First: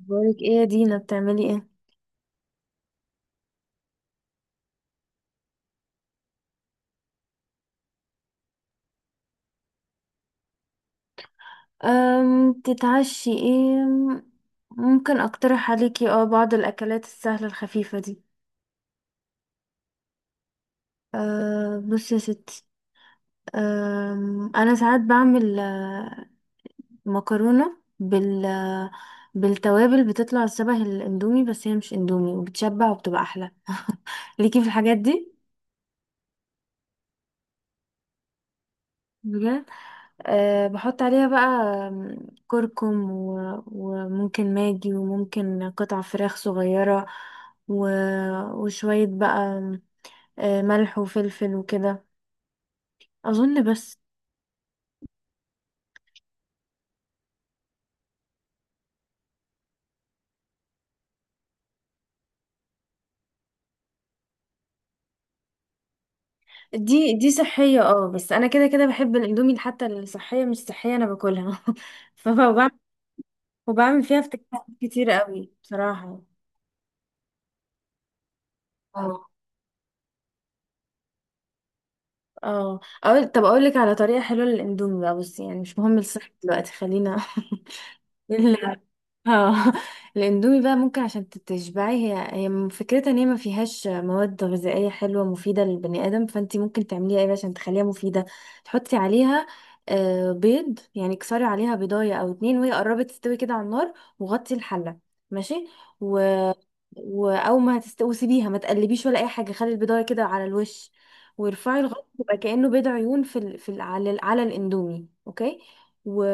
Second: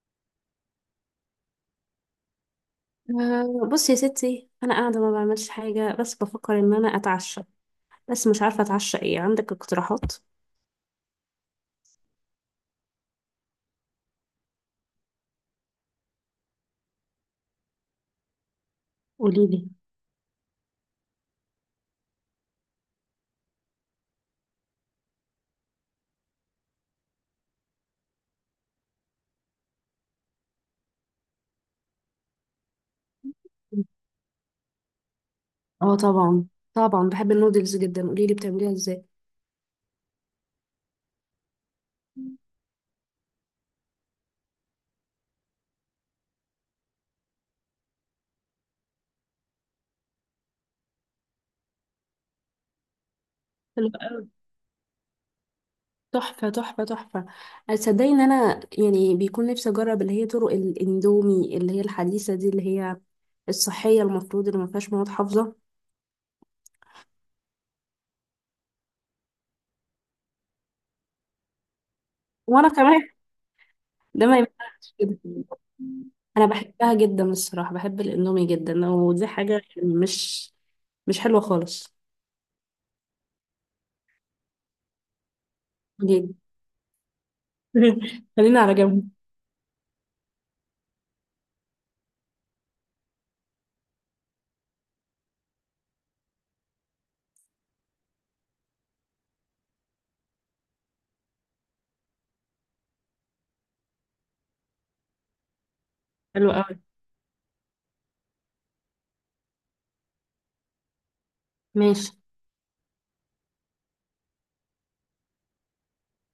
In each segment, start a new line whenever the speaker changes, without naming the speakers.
بقولك ايه، يا دينا، بتعملي ايه؟
أه، بصي يا ستي، انا قاعده ما بعملش حاجه، بس بفكر ان انا اتعشى. بس مش عارفه اتعشى ايه؟ عندك اقتراحات؟
تتعشي ايه؟ ممكن اقترح عليكي بعض الاكلات السهله الخفيفه دي.
قولي لي.
أه، بصي يا ستي. انا ساعات بعمل، مكرونه بالتوابل، بتطلع شبه الاندومي، بس هي مش اندومي وبتشبع وبتبقى احلى. ليكي في الحاجات دي؟
اه، طبعا طبعا بحب النودلز جدا. قولي لي بتعمليها ازاي؟
بجد. أه، بحط عليها بقى، آم، كركم، و- وممكن ماجي، وممكن قطع فراخ صغيرة، و... وشوية بقى، ملح وفلفل وكده. أظن
حلو
بس.
أوي. تحفه تحفه تحفه. تصدقي ان انا يعني بيكون نفسي اجرب اللي هي طرق الاندومي اللي هي الحديثه دي اللي هي الصحيه المفروض اللي ما فيهاش مواد حافظه.
دي صحية. اه بس أنا كده كده بحب الأندومي، حتى الصحية مش صحية أنا باكلها.
وانا
فبعمل
كمان.
وبعمل فيها
ده ما
افتكاسات
ينفعش
كتير
كده.
قوي بصراحة.
انا بحبها جدا الصراحه، بحب الاندومي جدا، ودي
اه
حاجه مش حلوه خالص.
اه. طب أقولك على طريقة حلوة للأندومي بقى، بصي، يعني مش مهم الصحة
جدا.
دلوقتي، خلينا.
خلينا على
لا.
جنب.
اه. الاندومي بقى، ممكن عشان تشبعي، هي هي فكرتها ان هي ما فيهاش مواد غذائيه حلوه مفيده للبني ادم، فانت ممكن تعمليها ايه بقى عشان تخليها مفيده. تحطي عليها بيض، يعني كسري عليها بيضايه او اتنين، وهي قربت تستوي كده على النار، وغطي الحله. ماشي. و...
حلو قوي.
او ما هتستوي، وسيبيها، ما تقلبيش ولا اي حاجه، خلي البيضايه كده على الوش، وارفعي الغطا،
ماشي.
تبقى كانه بيض عيون في ال... في ال... على ال... على الاندومي. اوكي. و...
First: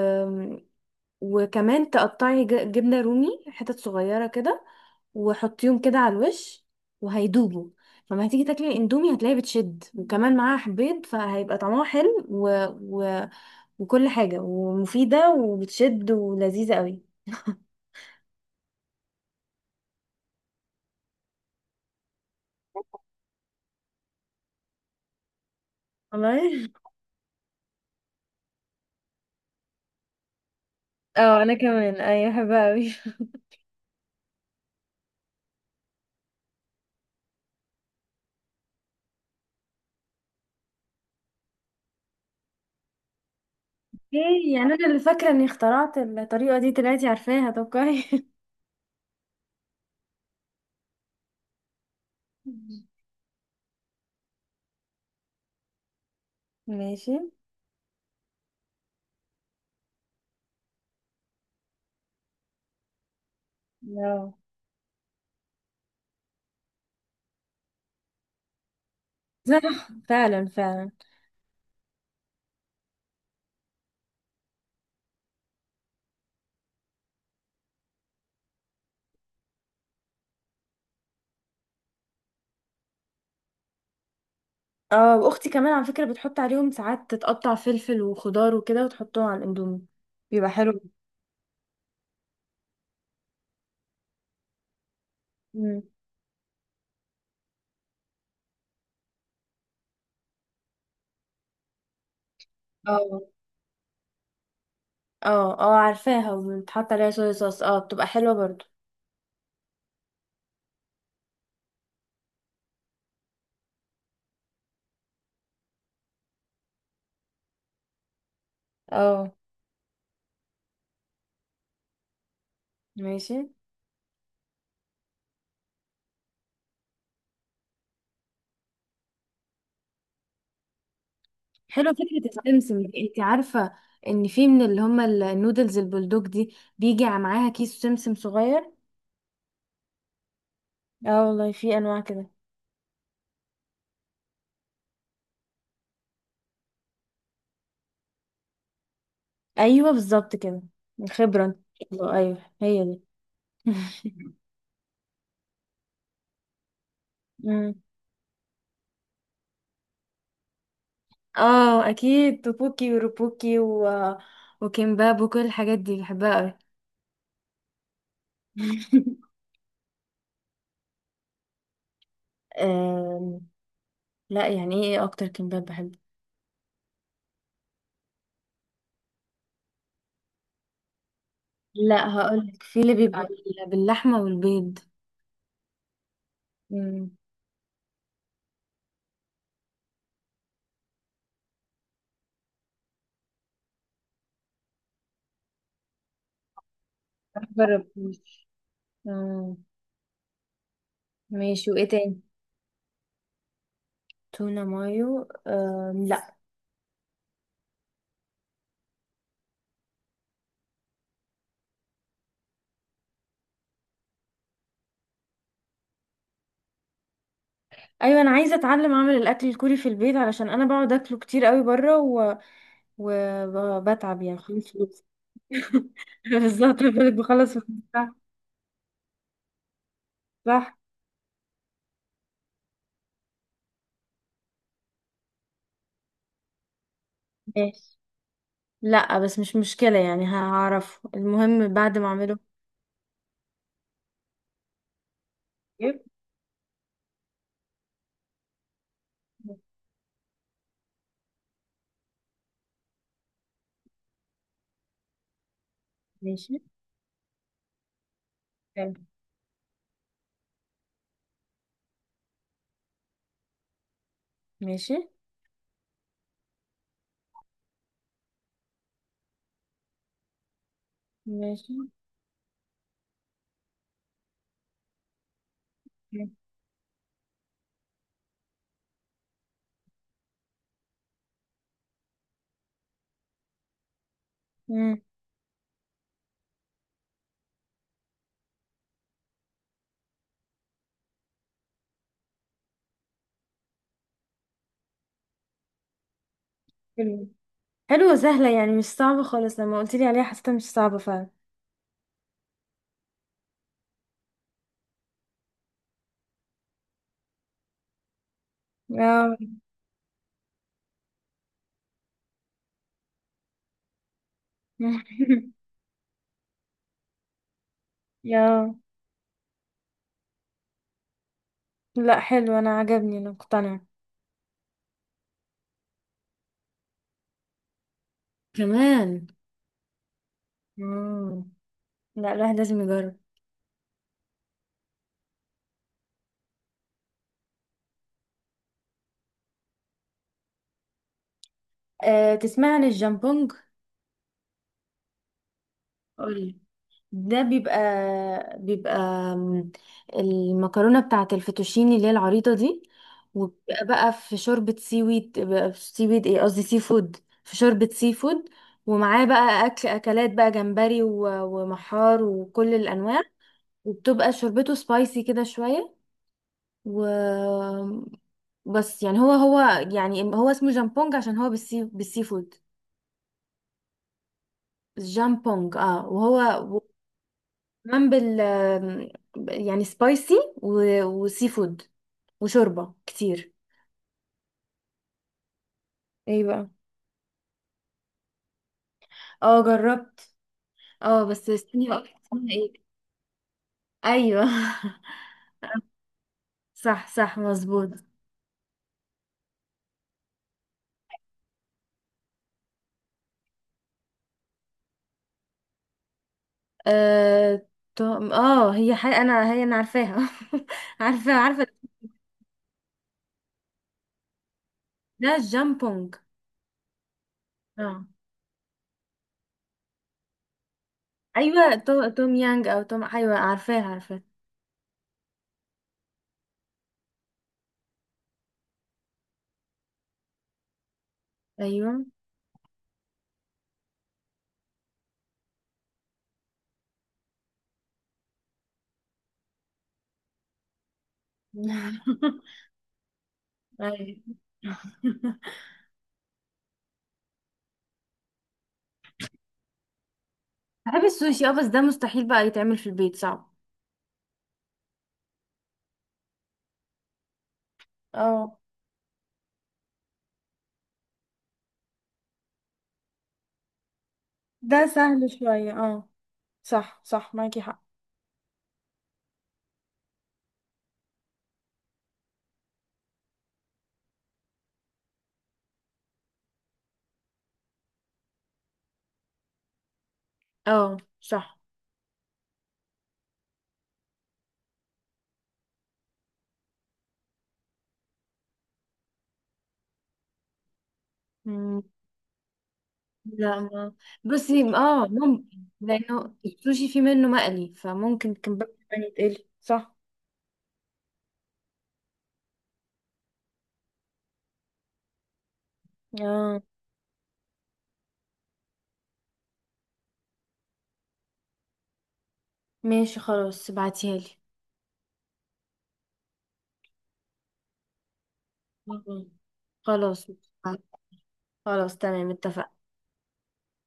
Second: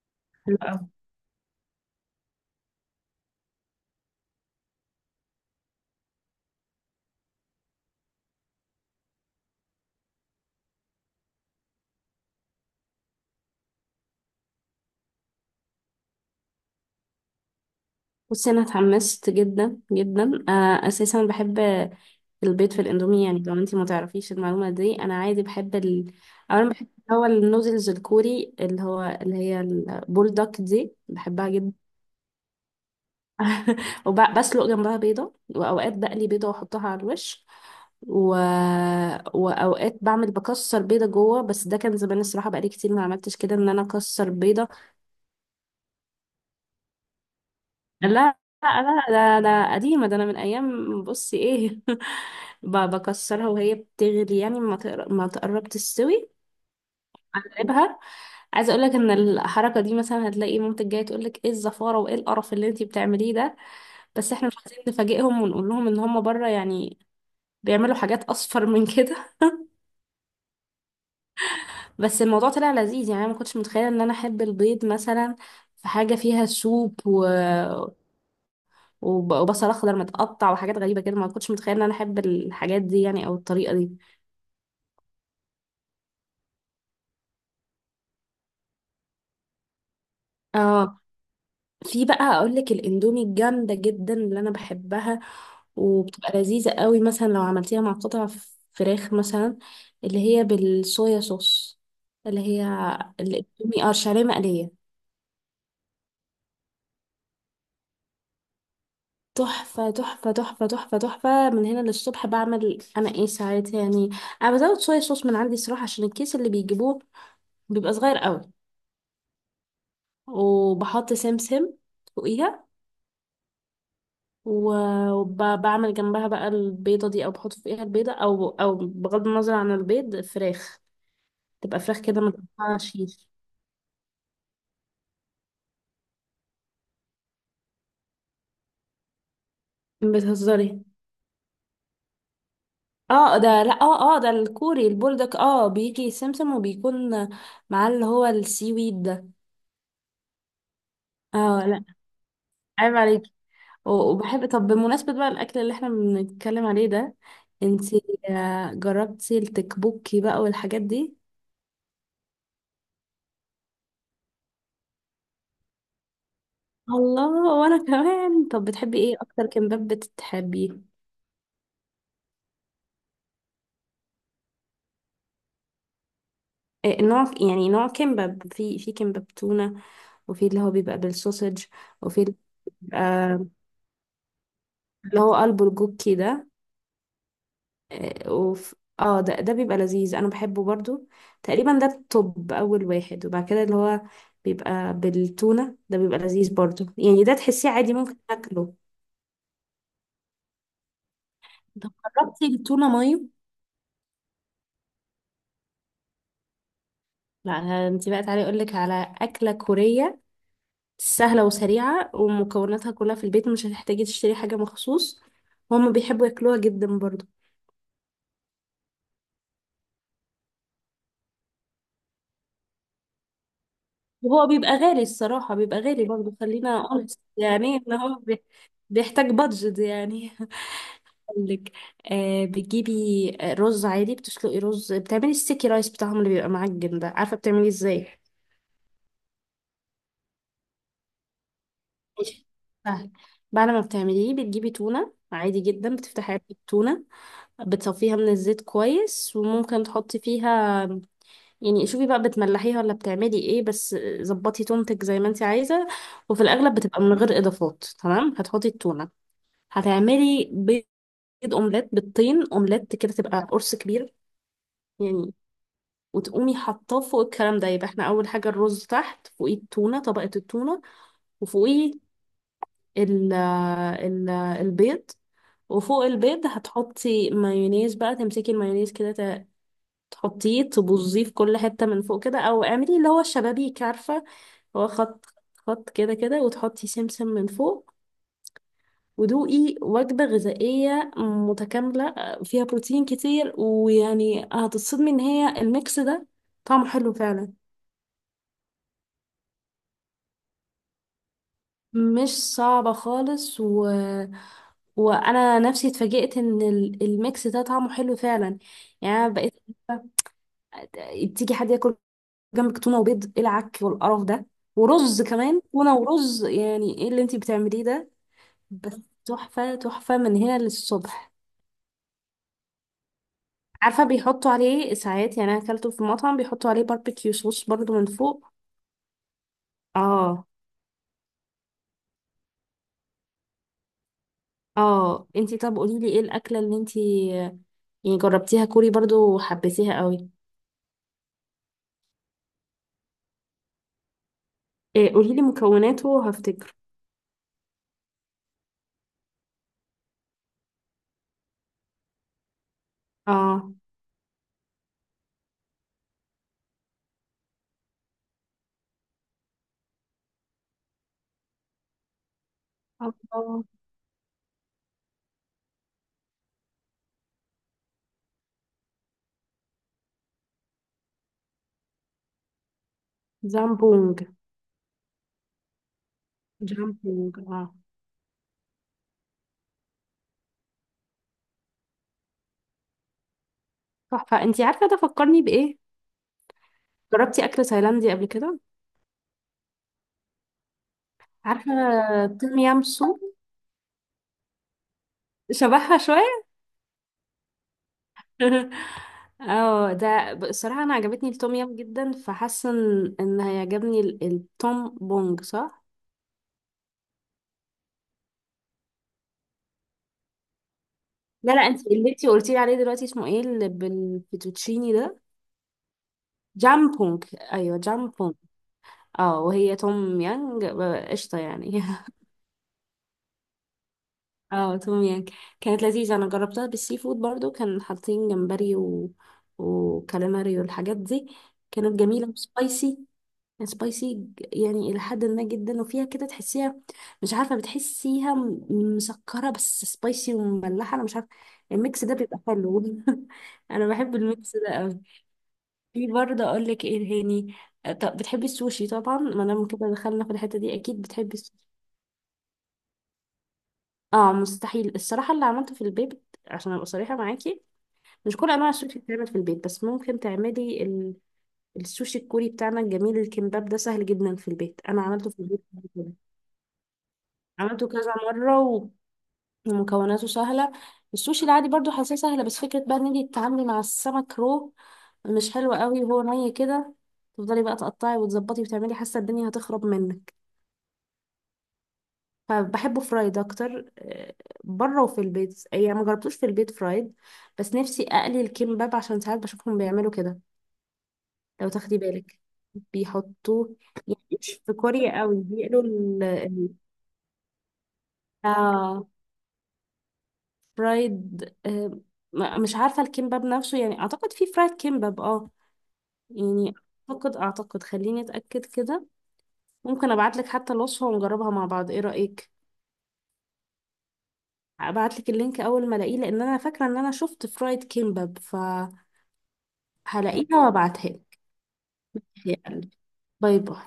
حلو قوي.
وكمان تقطعي جبنة رومي حتت صغيرة كده، وحطيهم كده على الوش وهيدوبوا. فما هتيجي تاكلي الاندومي، هتلاقيه بتشد، وكمان معاها بيض، فهيبقى طعمها حلو، و... وكل حاجة ومفيدة وبتشد ولذيذة قوي.
بصي، انا اتحمست جدا جدا. انا اساسا بحب البيض في الاندومي، يعني لو انتي ما تعرفيش المعلومه دي، انا عادي بحب
والله.
اولا بحب اللي هو النودلز الكوري، اللي هي البولدك دي،
اه
بحبها
انا
جدا.
كمان، ايوه بحبها اوي.
وبسلق جنبها بيضة، وأوقات بقلي بيضة وأحطها على الوش. و... وأوقات بكسر بيضة جوه، بس ده كان زمان الصراحة، بقالي كتير ما عملتش كده إن أنا أكسر
ايه
بيضة.
يعني، انا اللي فاكرة اني اخترعت الطريقة دي، طلعتي عارفاها، طب كويس.
لا لا لا، ده قديمة، ده أنا من أيام. بصي إيه. بكسرها وهي بتغلي، يعني ما تقرب تستوي،
ماشي.
أقلبها. عايزة أقولك إن الحركة دي مثلا هتلاقي مامتك جاية تقولك إيه الزفارة وإيه القرف اللي أنتي بتعمليه ده.
لا.
بس إحنا مش عايزين نفاجئهم ونقول لهم إن هم بره يعني بيعملوا حاجات اصفر من كده.
صح، فعلا فعلا.
بس الموضوع طلع لذيذ يعني، انا ما كنتش متخيله ان انا احب البيض مثلا في حاجه فيها سوب، وبصل اخضر متقطع وحاجات غريبه كده، ما كنتش متخيله ان انا احب الحاجات دي يعني، او الطريقه دي.
اه، واختي كمان على فكرة بتحط عليهم ساعات، تتقطع فلفل وخضار وكده وتحطهم على الاندومي، بيبقى حلو.
اه. في بقى اقول لك الاندومي الجامده جدا اللي انا بحبها،
مم.
وبتبقى لذيذه قوي مثلا لو عملتيها مع قطع فراخ مثلا، اللي هي بالصويا صوص، اللي هي
اه
الاندومي، اه الشعريه مقليه.
اه اه، عارفاها، وبتحط عليها صويا صوص، اه بتبقى حلوة برضو.
تحفة تحفة تحفة تحفة تحفة من هنا للصبح. بعمل أنا إيه ساعات يعني، أنا بزود شوية صوص من عندي صراحة عشان الكيس اللي بيجيبوه بيبقى صغير قوي،
اه
وبحط سمسم فوقيها،
ماشي.
وبعمل جنبها بقى البيضة دي، أو بحط فوقيها البيضة، أو بغض النظر عن البيض، فراخ تبقى
حلوة
فراخ كده
فكرة،
متقطعة
السمسم دي. انت
شيش.
عارفة ان في من اللي هما النودلز البلدوج دي، بيجي معاها كيس سمسم صغير.
بتهزري؟
اه والله، في انواع كده.
اه، ده لا، اه اه ده الكوري البولدك، اه بيجي سمسم وبيكون معاه اللي هو السي ويد ده.
ايوه بالظبط كده. خبرة إن
اه، لا.
شاء الله. ايوه، هي
عيب
دي.
عليك. وبحب. طب بمناسبة بقى الأكل اللي احنا بنتكلم عليه ده،
مم.
انتي جربتي التكبوكي بقى والحاجات دي؟
اه اكيد، توبوكي وروبوكي، و... وكيمباب وكل الحاجات دي بحبها قوي.
الله، وانا كمان. طب بتحبي ايه اكتر كمباب بتحبيه؟
أم... لا، يعني ايه اكتر كمباب بحبه؟
إيه نوع، يعني نوع كمباب، في كمباب تونة، وفي اللي هو بيبقى بالسوسج،
لا
وفي اللي
هقولك، في اللي
بيبقى
بيبقى باللحمة والبيض.
اللي هو قلبه الجوكي ده.
امم
آه، وف... اه، ده بيبقى لذيذ انا بحبه برضو، تقريبا ده، الطب، اول واحد. وبعد كده اللي هو بيبقى بالتونة ده بيبقى لذيذ برضو يعني، ده تحسيه عادي ممكن
مجربتوش.
اكله.
مم. ماشي، وايه
طب
تاني؟
جربتي التونة مايو؟
تونة مايو؟ لا.
لا. انت بقى تعالي اقول لك على أكلة كورية سهلة وسريعة، ومكوناتها كلها في البيت، مش هتحتاجي تشتري حاجة مخصوص، وهم بيحبوا ياكلوها جدا برضو.
ايوه، انا عايزه اتعلم اعمل الاكل الكوري في البيت، علشان انا بقعد اكله كتير قوي بره، و... وبتعب يعني،
وهو بيبقى
خلاص
غالي
فلوس.
الصراحة، بيبقى غالي برضو،
بالظبط،
خلينا
بالك
honest،
بخلص فلوس.
يعني ان
صح
هو بيحتاج بادجت يعني.
صح.
لك، بتجيبي رز عادي، بتسلقي رز، بتعملي السيكي رايس بتاعهم اللي بيبقى معجن ده، عارفه بتعمليه
ماشي،
ازاي؟
لا بس مش مشكلة، يعني هعرف، المهم بعد ما اعمله
ماشي. سهل. بعد ما بتعمليه بتجيبي تونه عادي جدا،
كتير.
بتفتحي علبه التونه، بتصفيها من الزيت كويس، وممكن تحطي فيها يعني، شوفي بقى بتملحيها ولا بتعملي ايه، بس ظبطي تونتك زي ما انت عايزه. وفي
ماشي.
الاغلب بتبقى من غير اضافات. تمام، هتحطي
حلو.
التونه، هتعملي بيض اومليت بالطين، اومليت كده تبقى قرص كبير
ماشي
يعني، وتقومي حاطاه فوق الكلام ده. يبقى احنا اول حاجه الرز تحت، فوقيه التونه طبقه التونه،
ماشي.
وفوقيه ال البيض، وفوق
حلو.
البيض هتحطي مايونيز بقى، تمسكي المايونيز كده تحطيه تبوظيه في كل حته من فوق كده، او اعملي اللي هو الشبابيك عارفه، هو
مم.
خط خط كده كده، وتحطي سمسم من فوق، ودوقي وجبة غذائية متكاملة فيها بروتين كتير، ويعني هتتصدمي ان هي الميكس ده طعمه حلو
حلو.
فعلا.
حلوة، سهلة، يعني مش صعبة خالص، لما قلت لي عليها حسيتها مش صعبة فعلا.
مش صعبة خالص. وأنا نفسي اتفاجئت إن الميكس ده طعمه حلو فعلا. يعني أنا
اه.
بقيت تيجي حد ياكل جنبك تونة وبيض، إيه العك والقرف ده؟ ورز كمان، تونة ورز يعني، إيه اللي أنتي بتعمليه ده؟
يا.
بس تحفة تحفة من هنا للصبح.
لا، حلو، انا عجبني، انا مقتنعة.
عارفة بيحطوا عليه ساعات، يعني أنا أكلته في مطعم بيحطوا عليه باربيكيو صوص برضو من فوق.
كمان.
اه.
مم. لا، الواحد لازم يجرب.
اه، انتي طب قوليلي ايه الأكلة اللي انتي يعني جربتيها كوري برضو وحبيتيها قوي؟
أه، تسمع عن الجامبونج؟
إيه، قولي لي مكوناته
قولي.
وهفتكر.
ده بيبقى بيبقى م- المكرونة بتاعة الفيتوشيني اللي هي العريضة دي،
اه.
وبيبقى بقى في شوربة سي ويد، بقى في سي ويد، ايه قصدي، سي فود. في شوربة سي فود، ومعاه بقى أكلات بقى جمبري، و- ومحار وكل الأنواع،
الله.
وبتبقى شوربته سبايسي كده شوية. و، بس يعني هو هو، يعني هو اسمه جامبونج عشان هو بالسي فود.
جامبونج.
جامبونج اه. وهو
جامبونج، اه.
كمان يعني سبايسي، و... وسي فود، وشوربة كتير.
تحفة، انتي عارفة ده فكرني بإيه؟
ايه بقى؟
جربتي أكل تايلاندي قبل كده؟
اه جربت. اه بس
عارفة
استني بقى، اسمها
توم
ايه؟
يام سوب؟
ايوه.
شبهها شوية.
صح صح، مظبوط.
اه، ده بصراحة أنا عجبتني التوم يام جدا، فحاسة إن هيعجبني التوم بونج، صح؟
اه تو- اه هي حي... انا هي انا عارفاها. عارفه
لا لا،
عارفه.
انتي اللي انتي قلتيلي عليه دلوقتي اسمه ايه اللي بالفيتوتشيني ده؟
ده جامبونج
جامبونج. ايوه
اه.
جامبونج. اه، وهي توم يانج، قشطة
ايوه،
يعني.
توم يانج، او توم ايوه عارفاها عارفاها.
اه توم يانج كانت لذيذة، انا جربتها بالسي فود برضو، كان حاطين جمبري وكاليماري والحاجات دي.
ايوه.
كانت جميلة وسبايسي، سبايسي يعني إلى حد ما جدا، وفيها كده تحسيها، مش عارفة، بتحسيها مسكرة بس سبايسي ومملحة، أنا مش عارفة. الميكس ده بيبقى حلو. أنا بحب
ايوه.
الميكس ده أوي. في برضه أقول لك إيه هاني، طب بتحبي السوشي طبعا ما دام كده دخلنا في الحتة دي، أكيد
بحب
بتحبي
السوشي اه،
السوشي.
بس ده مستحيل بقى يتعمل في البيت، صعب.
اه، مستحيل الصراحة اللي عملته في البيت، عشان ابقى صريحة معاكي، مش كل
اه،
انواع السوشي بتتعمل في البيت، بس ممكن تعملي السوشي الكوري بتاعنا الجميل، الكمباب ده سهل جدا في البيت،
ده
انا
سهل
عملته في البيت
شوية
قبل
اه.
كده،
صح صح، معاكي حق.
عملته كذا مره، ومكوناته سهله. السوشي العادي برضو حاساه سهله، بس فكره بقى ان انتي تتعاملي مع السمك رو مش حلوه قوي، وهو ني كده، تفضلي بقى تقطعي وتظبطي وتعملي، حاسه الدنيا هتخرب منك.
اه صح.
فبحبه فرايد اكتر بره، وفي البيت يعني ما جربتوش في البيت فرايد، بس نفسي اقلي الكمباب عشان ساعات بشوفهم بيعملوا كده، لو
مم.
تاخدي بالك
لا
بيحطوه،
ما،
مش
بصي
في
اه،
كوريا قوي
ممكن.
بيقلوا
لانه السوشي في منه مقلي، فممكن كان بقى
آه
يعني تقلي، صح.
فرايد، مش عارفة الكيمباب نفسه يعني، أعتقد في فرايد كيمباب اه.
اه
يعني أعتقد خليني أتأكد كده، ممكن أبعتلك حتى الوصفة ونجربها مع بعض، إيه رأيك؟
ماشي، خلاص ابعتيها لي.
هبعتلك اللينك أول ما ألاقيه لأن أنا فاكرة إن أنا شفت فرايد كيمباب، فهلاقيها
مم. خلاص.
وأبعتها لك.
خلاص تمام، اتفقنا.
يلا، باي باي.